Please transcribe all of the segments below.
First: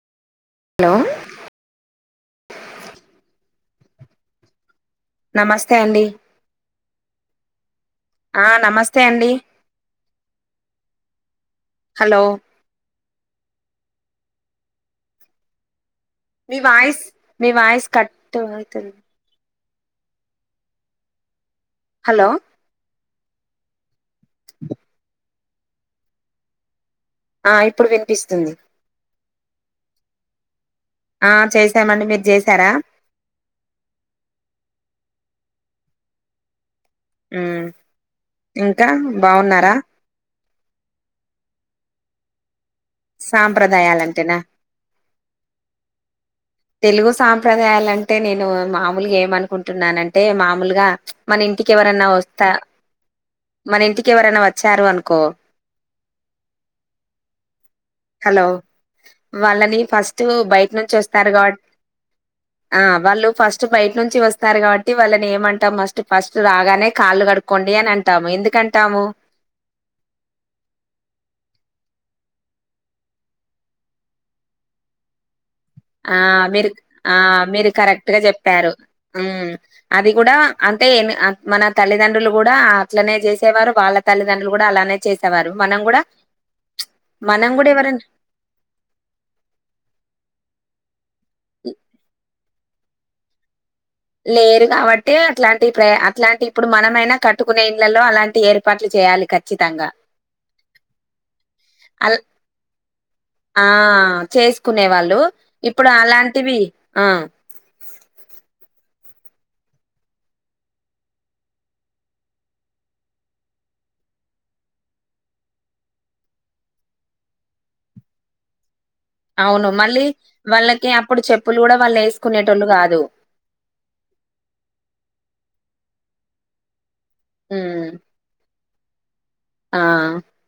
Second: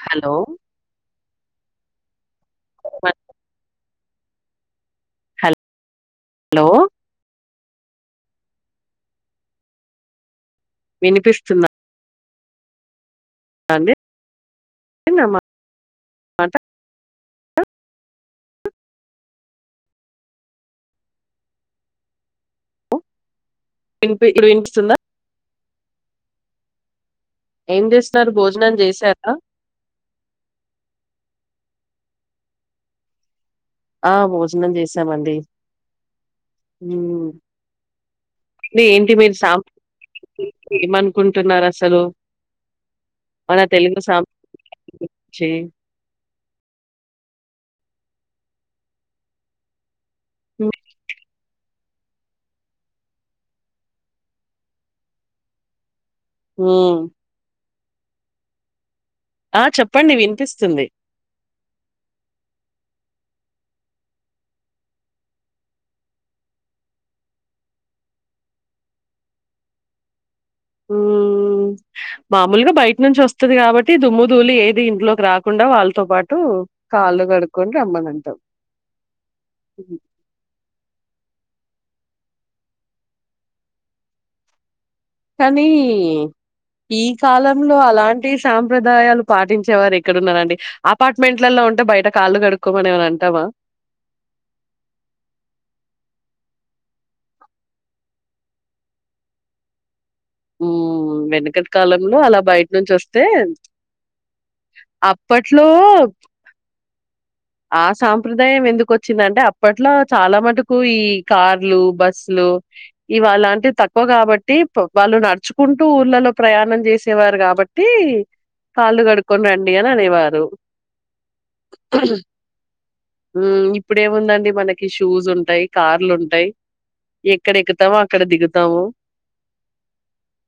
Hello hello అ నమస్తే అండి హలో ఆ నమస్తే అండి వినిపిస్తుందా హలో అండి నామా మీ వాయిస్ మీ వాయిస్ కటు అయితంది హలో వినిపి ఇప్పుడు వినిపిస్తుందా ఆ ఏం ఇప్పుడు చేస్తున్నారు వినిపిస్తుంది భోజనం చేసారా ఆ చేసామండి మీరు చేసారా ఆ భోజనం చేసామండి ఉ ఉమ్ ఇంకా ఏంటి మీ బాగున్నారా సాంప్రదాయాలు ఏమనుకుంటున్నారు అసలు మన తెలుగు సాంప్రదాయాలంటేనా సాంస్కృతి గురించి తెలుగు సాంప్రదాయాలు అంటే నేను మామూలుగా ఏమనుకుంటున్నాన అంటే మ్ మామూలుగా మన ఇ ఇంటికి ఎవరైనా వస్తా మన ఇంటికి ఎవరైనా వచ్చారు అనుకో ఉ హలో ఆ వాళ్ళని చెప్పండి ఫస్ట్ బయట వినిపిస్తుంది నుంచి వస్తారు గట్ ఆ వాళ్ళు ఫస్ట్ బయట నుంచి వస్తారు కాబట్టి వాళ్ళని ఏమంటాం ఫస్ట్ ఫస్ట్ రాగానే కాళ్ళు కడు కొండి అని అంటాము ఎందుకంటాము ఉ మామూలుగా బయట నుంచి వస్తుది కాబట్టి దుమ్ము దూలి ఏది ఇంట్లోకి రాకుండా వాళ్ళు ఆ మీరు ఆ మీరు రమ్మని కరెక్ట్ గా అంటాం చెప్పారు అది కూడా అంటే మన తల్లిదండ్రులు కూడా అట్లనే చేసేవారు వాళ్ళ తల్లిదండ్రులు కూడా అలానే చేసేవారు కానీ మనం కూడా ఈ మనం కూడా కాలంలో ఎవరైనా అలాంటి సాంప్రదాయాలు పాటించే వారు ఎక్కడున్నారంండి అపార్ట్మెంట్లలో ఉంటే బయట కాళ్ళు కడు కొమ్మని ఏమనా అంటామా లేరు కాబట్టి అట్లాంటి ప్ర అట్లాంటి ఇప్పుడు మనమైనా కట్టుకునే ఇళ్లల్లో అలాంటి ఏర్పాట్లు చేయాలి కదా ఖచ్చితంగా ఉ వెనుకటి అల్ కాలంలో అలా బయట నుంచి వస్తే ఆ అప్పట్లో తివి ఆ ఆ సాంప్రదాయం ఎందుకు వచ్చిందంటే అప్పట్లో చాలా మటుకు ఈ కార్లు బస్సులు ఇవాలాంటివి తక్కువ కాబట్టి వాళ్ళు నడుచుకుంటూ ఊళ్ళలో ప్రయాణం చేసేవారు కాబట్టి కాళ్లు కడుక్కునేవారు అవును మళ్ళీ వాళ్ళకి అప్పుడు చెప్పులు కూడా వాళ్ళు వేసుకునేటోళ్ళు కాదు ఉ ఇప్పుడేముందండి మనకి షూస్ ఉంటాయి కార్లు ఉంటాయి ఎక్కడ ఉమ్ ఎక్కుతావో అక్కడ దిగుతావు ఆ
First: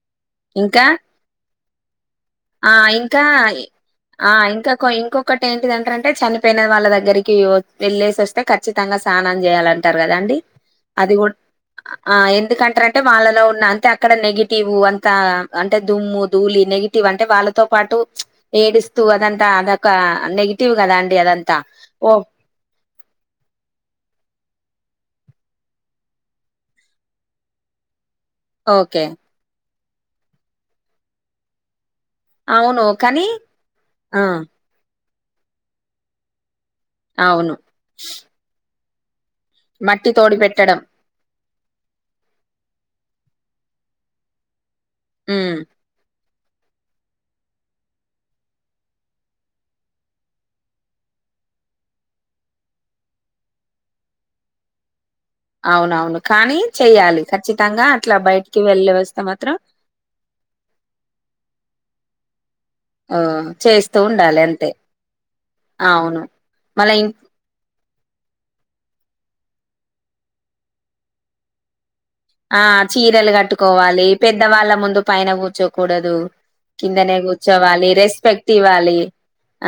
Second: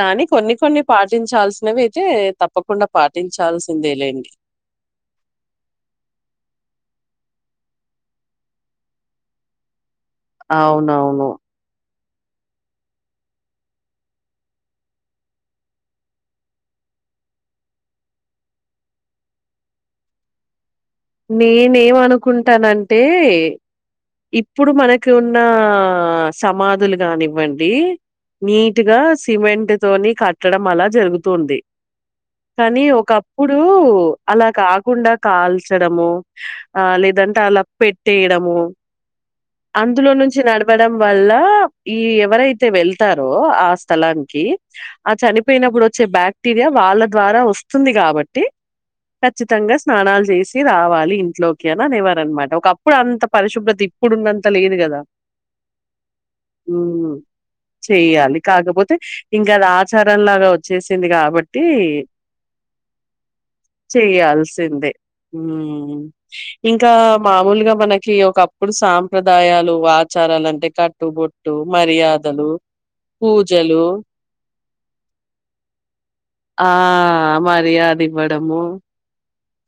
కానీ కొన్ని కొన్ని ఇంకా పాటించాల్సినవి అయితే తప్ప ఆ ఇంకా ఆ ఇంకా ఇంకొ ఒకట ఏంటింటారంటే చనిపోయినది వాళ్ళ దగ్గరికి వెళ్ళేసి వస్తే ఖచ్చితంగా స్నానం చేయాలంటారు కదాండి అది అవునవును గుడా ఆ ఎందుకంటార అంటే వాళ్ళలో ఉన్న అంటే అక్కడ నెగిటివ్ అంత అంటే దుమ్ము ధూలి నెగిటి వ్ అంటే వాళ్ళతో పాటు ఏడిస్తూ అదంతా అదొక నెగిటివ్ కదంటే నేనేమ అనుకుంటానంటే ఇప్పుడు మనకు ఉన్న సమాధులు కానివ్వండి నీట్ గా ఓకే సిమెంట్ తోని కట్టడం అలా జరుగుతుంది కానీ ఒకప్పుడు ఆ అలా కాకుండా కాల్చడము ఆ లేదంటే అవును అలా పెట్టేయడము మట్టి అందులో తోడి నుంచి పెట్టడం నడవడం వల్ళ ఈ ఎవరైతే వెళ్తారో ఆ స్థలానికి ఆ ఉమ్ చనిపోయినప్పుడు వచ్చే బ్యాక్, ర్టీయా వాళ్ళ ద్వారా వస్తుంది కాబట్టి ఖచ్చితంగా స్నానాలు చేసి, రావాలి ఇంట్లోకి అని అనివ్వారనమాట ఒక అప్పుడు అంత పరిశుభ్రత ఇప్పుడున్నంత లేదు కదా. అవునవును కానీ చెయ్యాలి ఖచ్చితంగా అట్లా బయటికి వెళ్ళ వస్తే మాత్రం, చారంలాగా వచ్చేసింది కాబట్టి, ఆ చేస్తూ ఉండాలి అంతే, ఉమ్ అవును ఇంకా మళ్ళ ఇం మామూలుగా మనకి ఒక అప్, ఇప్పుడు సాంప్రదాయాలు ఆచారాలు అంటే కట్టుబొట్టు మర్యాద, ఆ చీరలు కట్టుకోవాలి పెద్దవాళ్ళ ముందు పైన కూర్చోకూడదు. ఆ కిందనే కూర్చోవాలి మర్యాద రెస్పెక్ట్ ఇవ్వడము ఇవ్వాలి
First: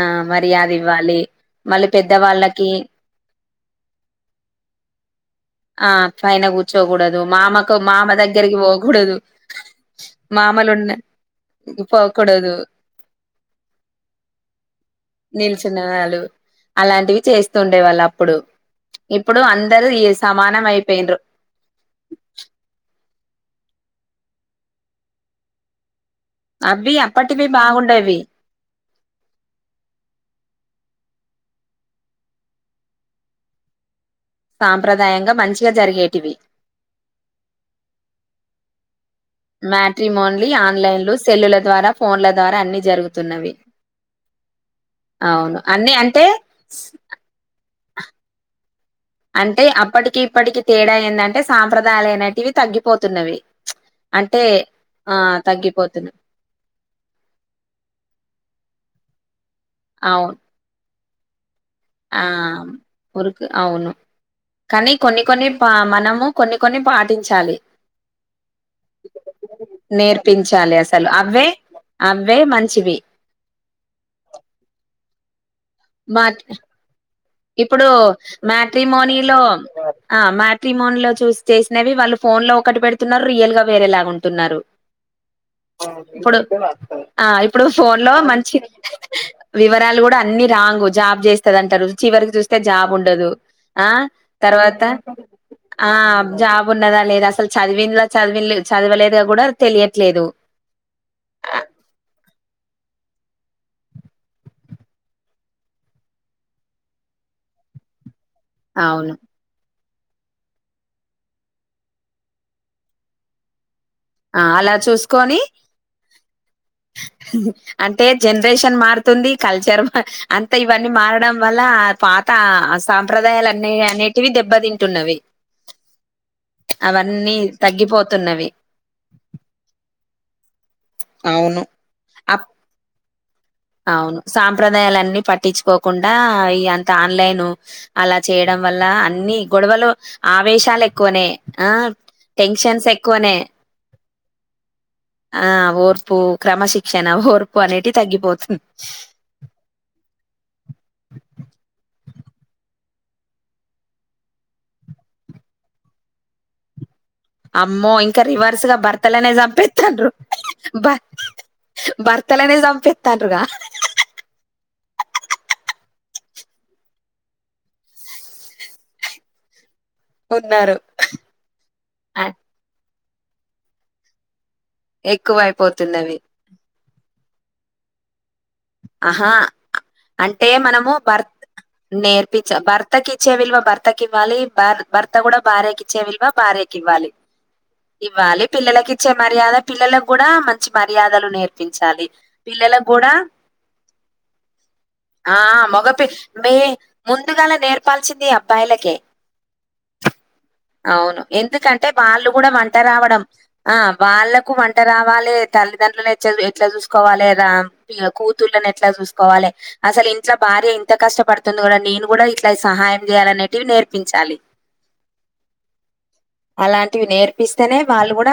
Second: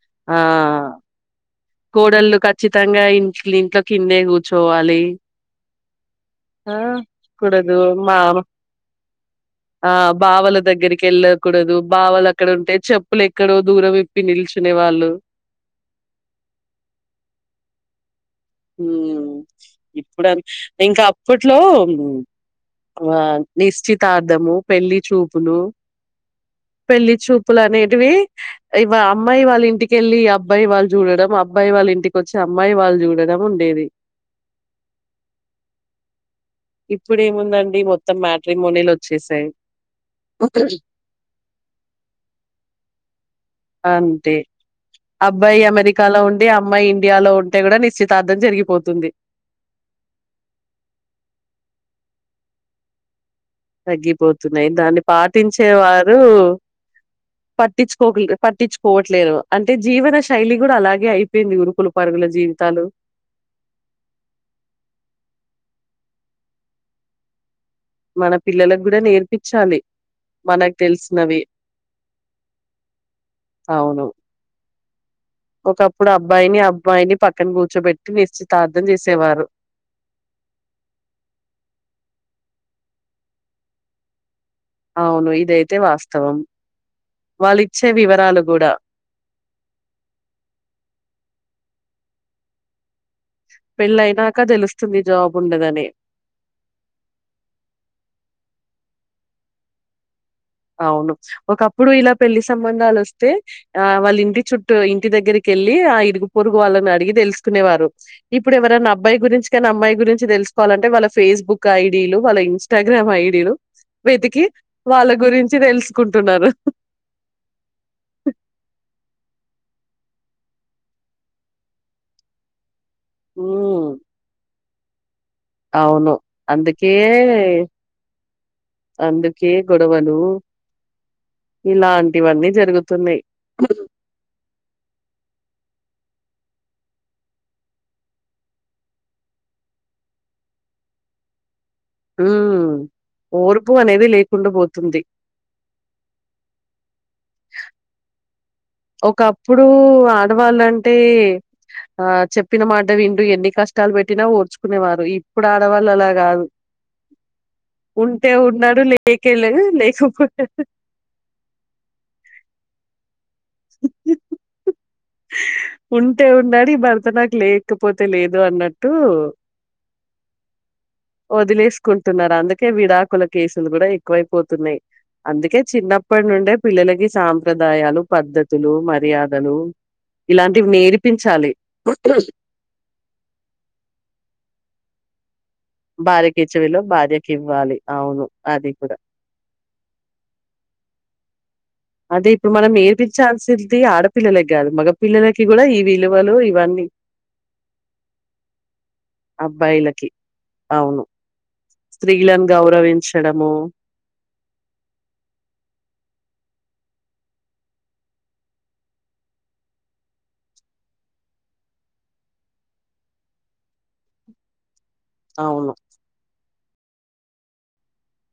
ఆ మర్యాద ఇవ్వాలి. మళ్ళీ కోడళ్ళలు పెద్దవాళ్ళకి ఖచ్చితంగా ఇంట్ ఇంట్లో కిన్నే కూర్చోవాలి. ఆ పైన ఆ కూర్చోకూడదు కూడదు మామకు మామ మా దగ్గరికి పోకూడదు. ఆ బావల మామలు ఉన్న దగ్గరికి వెళ్ళకూడదు బావలు అక్కడ పోకూడదు ఉంటే చెప్పులు ఎక్కడో దూరం విప్పి నిల్చునే వాళ్ళు, నిలిచుినాలు అలాంటివి చేస్తూ ఉండే వాళ్ళు అప్పుడు, ఉమ్ ఇప్పుడు అందరుూ ఈ సమానం అయిపోయిన్రు. ఇంట్లో ఆ నిశ్చితార్ధము పెళ్లి చూపులు, అవి పెళ్లి అప్పటివి చూపులు అనేటివి బాగుండేవి ఇవ అమ్మాయి వాళ్ళు ఇంటికెళ్ళి అబ్బాయి వాళ్ళు, చూడడం అబ్బాయి వాళ్ళ ఇంటికి వచ్చి అమ్మాయి వాళ్ళు చూడడం ఉండేది. సాంప్రదాయంగా మంచిగా జరిగేటివి. ఇప్పుడు ఏముందండి మొత్తం మ్యాట్రిమోనీలు వచ్చేసాయి. మ్యాటీ మోన్లీ ఆన్లైన్లు సెల్లుల ద్వారా ఫోన్ల ద్వారా అన్ని జరుగుతున్నవి. అంతే అవును అబ్బాయి అన్ని అమెరికాలో అంటే ఉండి అమ్మాయి ఇండియాలో ఉంటే కూడా నిశ్చితార్థం జరిగిపోతుంది. అంటే అప్పటికి ఇప్పటికి తేడా ఏందంటే సాంప్రదాయాలు అయిైనటివి తగ్గిపోతున్నవి. అంటే తగ్గిపోతున్నాయి దాన్ని ఆ తగ్గిపోతున్నా పాటించేవారు. పట్టించుకో పట్టించుకోవట్లేదు అంటే జీవన అవును శైలి, కూడా అలాగే అయిపోయింది ఉరుకులు, ఆ పరుగుల జీవితాలు ఉరుకు అవును. కానీ కొన్ని కొన్ని పా మనము కొన్ని కొన్ని పాటించాలి. మన పిల్లలలకు కూడా నేర్పించాలి మనకు తెలిసినవి. అబ్బే మంచివి. అవును. ఒకప్పుడు మా అబ్బాయిని అబ్బాయిని పక్క ఇప్పుడు మ్యాట్రీ మోనీలో ఆ మా్యాట్రిమోన్ లో చూస్ చేసినవి వాళ్ళు ఫోన్ లో ఒకటి పెడుతున్నారు రియల్ గా వేరేలాగాంటున్నారు. అవును ఇదైతే వాస్తవం ఇప్పుడు ఆ వాళ్ళు ఇప్పుడు ఇచ్చే ఫోన్ లో వివరాలు మంచి కూడా వివరాలు కూడా అన్ని రాంగ జాబ్ చేస్తదింటారు చివరికి చూస్తే జాబ్ ఉండదు. ఆ పెళ్ళయినాక తర్వాత తెలుస్తుంది జాబ్ ఉండదని ఆ జాబ్. ఉన్నదా లేదా అసలు చదివిన చది చదవలేదుగా కూడా తెలియట్లేదు. అవును ఒకప్పుడు ఇలా పెళ్లి సంబంధాలు వస్తే ఆ వాళ్ళ ఇంటి చుట్టూ ఇంటి దగ్గరికి వెళ్ళి ఆ ఇరుగు పొరుగు వాళ్ళని అడిగి తెలుసుకునేవారు. ఇప్పుడు ఎవరైన్న అవును అబ్బాయి గురించి కానీ అమ్మాయి గురించి తెలుసుకోవాలంటే వాళ్ళ ఫేస్బుక్ ఐడీలు వాళ్ళ ఇన్స్టాగ్రామ్ ఐడీలు, వెతికి అలా వాళ్ళ చూసుకొని గురించి తెలుసుకుంటున్నారు. అంటే జనరేషన్ మారుతుంది కల్చర్ మ, అంత ఇవన్నీ మారడం వల్ల పాత సాంప్రదాయాలు అన్ని ఉమ్ అనేటివి దెబ్బ తింటున్నవి అవును అందుకే తగ్గిపోతున్నవి అందుకే గొడవలు అవును ఇలాంటివన్నీ అప్- జరుగుతున్నాయ్ అవును సాంప్రదాయాలన్ని పట్టించుకోకుండ ఈ అంత ఆన్లైను అల చేయడం వల్ల అన్ని గొడవలు ఆవేశాలు ఎక్కువనే ఆ ఉ టెన్షన్స్ ఎక్కువనే ఓర్పు అనేది లేకుండ పోతుంది ఆ ఓర్పు క్రమశిక్షణ ఓర్పు అనేటి తగ్గిపోతు ఒకప్పుడు ఆడవాళ్ళంటే ఆ చెప్పిన మాట వింటు ఎన్ని కష్టాలు పెట్టిన ఓర్చుకునేవారు ఇప్పుడు ఆడవాళ్ళు అల కాదు అమ్మో ఇంక ఉంటే రివర్స్గా ఉన్నాడు భర్తలనే లేకే లేదు చంపేస్తాండ్రూ లేకపోతే బర్తలనే సంపెత్తండ్రుగ ఇ ఉంటే ఉన్నాడు ఈ భర్త నాకు లేకపోతే లేదు అన్నట్టు ఉన్నారు వదిలేసుకుంటున్నారు అందుకే విడాకుల కేసులు కూడ ఎక్కువైపోతున్నయ్ అందుకే ఎక్కువైపోతుంది అవి చిన్నప్పటి నుండే పిల్లలకి సాంప్రదాయాలు పద్ధ తులు ఆహా మర్యాదలు అంటే ఇలాంటివి మనము భర్ నేర్పించాలి నేర్పించ భర్తకి ఇచ్చే విలువ భర్తకి ఇవ్వాలి భర్త కూడ బార్యకి చ్చే విల్వ భార్యకి ఇచ్చవిలో ఇవ్వాలి భార్యకి ఇవ్వాలి అవును ఇవ్వాలి అది కూడా పిల్లలకి ఇచ్చే మర్యాద పిల్లలకు కూడ మంచి మర్యాదలు నెర్ అదే ఇప్పుడు మనం నేర్పించాల్సిది ఆడపిల్లలకు కాదు మగ ఆ ఆ మగపి మే ముందుగాల నేర్పాల్సింది అబ్బాయలకే అబ్బాయిలకి అవును ఎందుకంటే వాళ్ళు స్త్రీలను కూడ వంట రావడం గౌరవించడము ఆ వాళ్లకు వంట రావాలే తల్లిదండ్రులను ఎట్ల చూసుకోవాలేద కూతులన్ని ఎట్లా చూసుకోవాలే అసలు ఇంట్లో భార్య [unintelligible] కష్టపడుతుంది కూడ నేను కూడ ఇట్లా సహాయం చేయాలనేటివి నేర్పించాలి అవును అలాంటివి నేర్పిస్తే వాళ్ళు గూడ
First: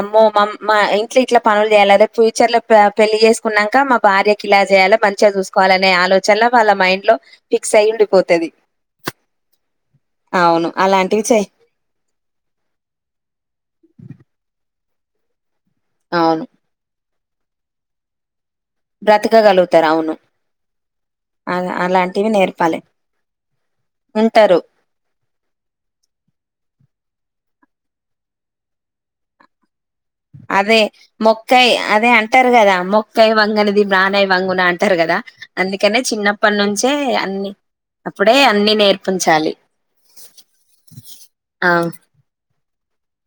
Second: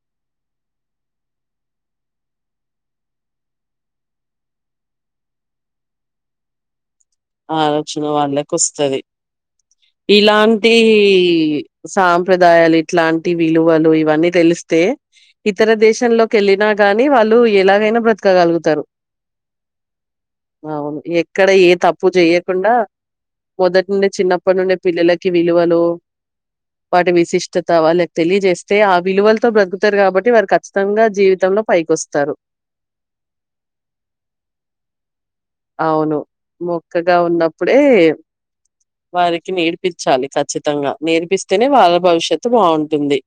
అమ్మో మా ఇంట్లో ఇట్ల పనులు చేయాల అదే ఫ్యూచర్ లో పెళ్లి చేసుకున్నాక మా భార్య ఇల చేయాల మంచిగా చూసుకోవాలనే ఆలోచనలో వాళ్ళ మైండ్ లో ఆలోచన వాళ్ళకు వస్తది అవును. ఇలాంటీ అలాంటివి చెయ్ సాంప్రదాయాలు ఇట్లాంటి విలువలు ఇవన్నీ తెలిస్తే ఇతర దేశంలోకి అవును. వెళ్ళినా గానీ వాళ్ళు ఎలాగైన బ్రతకగలుగుతారు బ్రతకగలుగుతారు. అవును. అవును ఎక్కడ ఏ అలా తప్ అలాంటివి చేయ్యకుండ నేర్పాలే. మొదటి నుండి చిన్నప్పటి ఉంటారు నుండి పిల్లలకి విలువలు వాటి విశిష్టత వాళ్లకి తెలియజేస్తే ఆ విలువలతో బ్రతుకుతారు కాబ అదే మొక్కయి అదే అంటారు కదా మొ మొక్కై వంగనిది మానై వంగున అంటారు కదా అందుకనే అవును. చిన్నప్పటి నుంచే మొక్కగా అన్ని ఉన్నప్పుడే అప్పుడే అన్ని వారికి నేర్పించాలి నేర్పించాలి ఖచ్చితంగ నేర్పిస్తేనే ఆ వాళ్ళ భవిష్యత్తు బాగుంటుంది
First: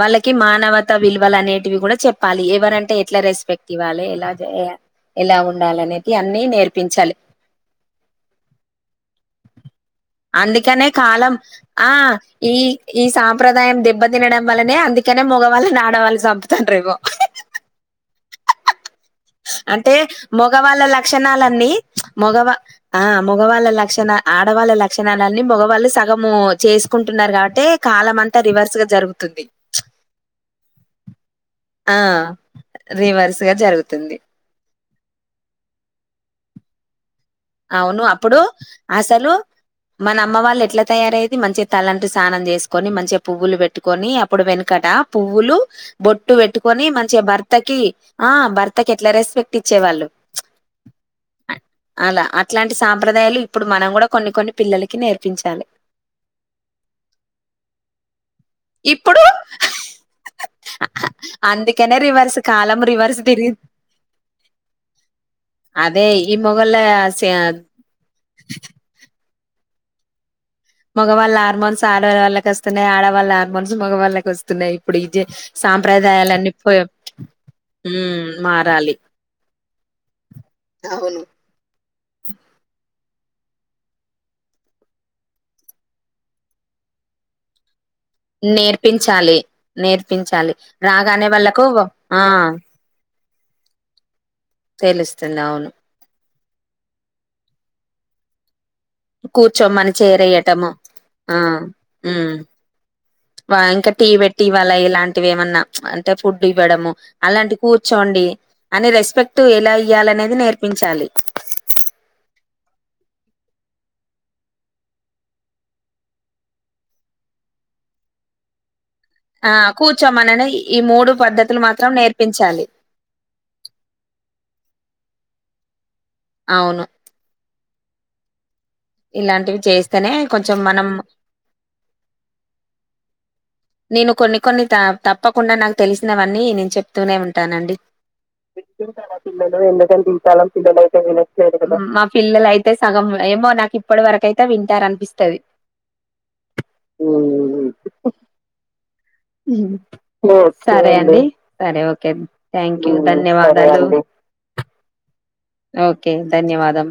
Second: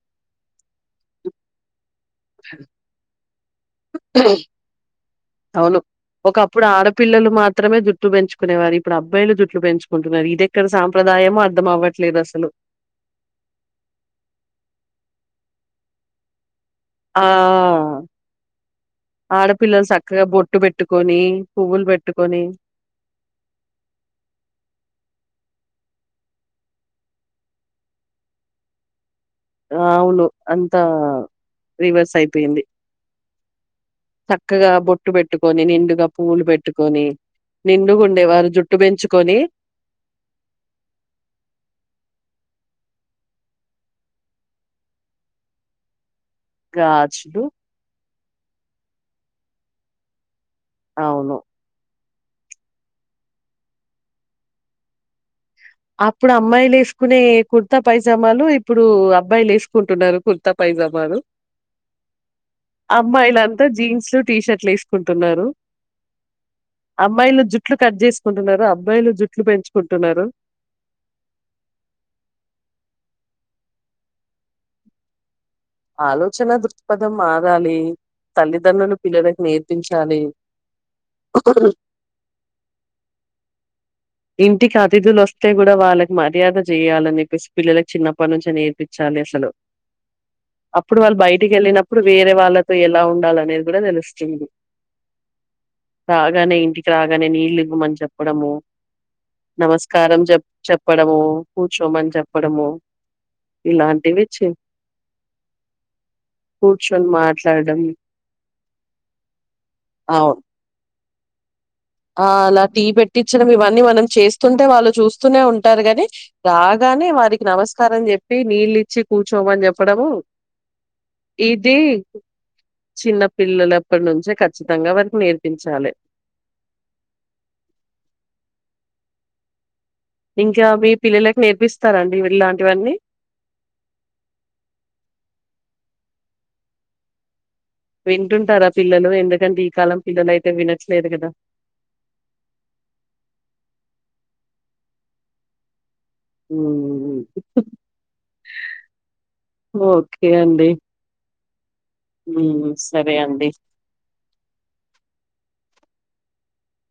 వాళ్ళకి మానవత విలువలు అనేటివి కూడ చెప్పాలి ఎవరంటే ఎట్ల రెస్పెక్ ఇవ్వాళే [unintelligible] అవును ఒకప్పుడు ఆడపిల్లలు మాత్రమే జుట్టు పెంచుకునేవారు ఇప్పుడు అబ్బాయిలు జుట్లు పెంచు ఉంటున్నారు ఇది ఎక్కడ అందుకనే కాలం సాంప్రదాయమో ఆ అర్థమవ్వట్లేదు అసలు ఈ ఈ సాంప్రదాయం దెబ్బ తినడం వల్లనే అందుకనే మగవాళ్ళని ఆడవాళ్ళు సంపుతాండ్రు ఎగో ఆ ఆ ఆడపిల్లలు అంటే చక్కగా బొట్టు మగవాళ్ళ పెట్టుకొని, లక్షణాలన్నీ పువ్వులు పెట్టుకొని మగవా ఆ మగవాళ్ళ లక్షణ ఆడవాళ్ళ లక్షణాలన్నీ మగవాళ్ళు సగము చేసుకుంటున్నారు కాబట్టే కాలమంతా రివర్స్‌గా జరుగుతుంది అవును అంతా రివర్స్ అయిపోయింది రివర్స్‌గా జరుగుతుంది చక్కగా బొట్టు పెట్టుకొని నిండుగా పూవులు పెట్టుకొని నిండుగా అవును అప్పుడు ఉండేవారు జుట్టు అసలు పెంచుకొని మన అమ్మ వాళ్ళు ఎట్లా తయారయ్యేది మంచిగా తలంటు సానం చేసుకుని మంచిగా పువ్వులు పెట్టుకొని అప్పుడు వెనకట పువ్వులు బొట్టు పెట్టుకొని మంచిగా గాజులు భర్తకి ఆ భర్తకి ఎట్లా రెస్పెక్ట్ ఇచ్చేవాళ్ళు అవును అలా అట్లాంటి సాంప్రదాయాలు ఇప్పుడు మనం కూడా కొన్ని కొన్ని పిల్లలకి నేర్పించాలి అప్పుడు అమ్మాయిలు ఎసుకునే కుర్తా పైజామాలు ఇప్పుడు అబ్బాయిలు ఏసుకుంటున్నారు కుర్తా పైజామాలు అందుకనే రివర్స్ కాలం రివర్స్ తిరిగింది అమ్మాయిలంతా జీన్స్‌లు టీషర్ట్లు ఏసుకుంటున్నారు అదే ఈ మొ అమ్మాయిలు జుట్లు కట్ చేసుకుంటున్నారు అబ్బాయిలు జుట్లు పెంచుకుంటున్నారు మగవాళ్ళ ఆర్మోన్స్ ఆడవాళ్ళకి వస్తున్నాయి ఆడవాళ్ళ ఆర్మోన్స్ మగవాళ్ళకి వస్తున్నాయి ఇప్పుడు ఇ జ ఆలోచన సాంప్రదాయాలన్నీ పో దృక్పథం మారాలి ఉమ్మ్ మారాలి తల్లిదండ్రులు పిల్లలకు అవును అ [inaudible] ఇంటికి అతిథులు వస్తే కూడా వాళ్ళకి మర్యాద చేయాలని పసిపిల్లలకి చిన్న అప్పనుంచే నేర్పిచాలి నేర్పించాలి అసలు నేర్పించాలి అప్పుడు వాళ్ళు రాగానే బయటికి వాళ్ళకు ఎళ్ళినప్పుడు ఆ వేరే వాళ్ళ తో ఎలా ఉండాల అనేది కూడా తెలుస్తుంది తెలుస్తుంది అవును రాగానే ఇంటికి రాగానే నీళ్లు ఇవ్వమని చెప్పడము కూర్చొమని నమస్కారం చైర్ చెప్ ఎయ్యటము చెప్పడము ఆ కూర్చోమని ఉమ్మ్ చెప్పడము వ ఇంకా టీ ఇలాంటివి పెట్టి చే ఇవ్వలా ఇలాంటివి ఏమన్నా అంటే ఫుడ్ ఇవ్వడము కూర్చొని అలాంటి మాట్లాడడం కూర్చోండి అని రెస్పెక్ట్ ఎలా ఇయ్యాలనేది అవును నేర్పించాలి ఆ అలా టీ పెట్టిచడం ఇవన్నీ మనం చేస్తుంటే వాళ్ళు చూస్తూనే ఉంటారు గాని రాగానే వారికి నమస్కారం చెప్పి నీళ్లిచ్చి ఆ కూర్చోమనని ఈ మూడు పద్ధతులు ఇది మాత్రం నేర్పించాలి చిన్న పిల్లలప్పటి నుంచే ఖచ్చితంగా వారికి నేర్పించాలి అవును ఇలాంటివి చే ఇంకా మీ పిల్లలకి నేర్పిస్తారండి ఇలాంటివన్నీ నేను కొన్ని కొన్ని త తప్పకుండా నాకు తెలిసినవన్నీ నేను చెప్తూనే ఉంటానండి వింటుంటారా పిల్లలు ఎందుకంటే ఈ కాలం పిల్లలైతే వినట్లేదు ఉమ్మ్ మా పిల్లలైతే సగం ఏమో నాకు ఇప్పటి వరకైతే వింటారనిపిస్తాది ఉమ్మ్ ఉమ్మ్ సరే అండి సరే ఓకే హ్మ్. థాంక్యూ సరే అండి ధన్యవాదాలు ఓకే ధన్యవాదం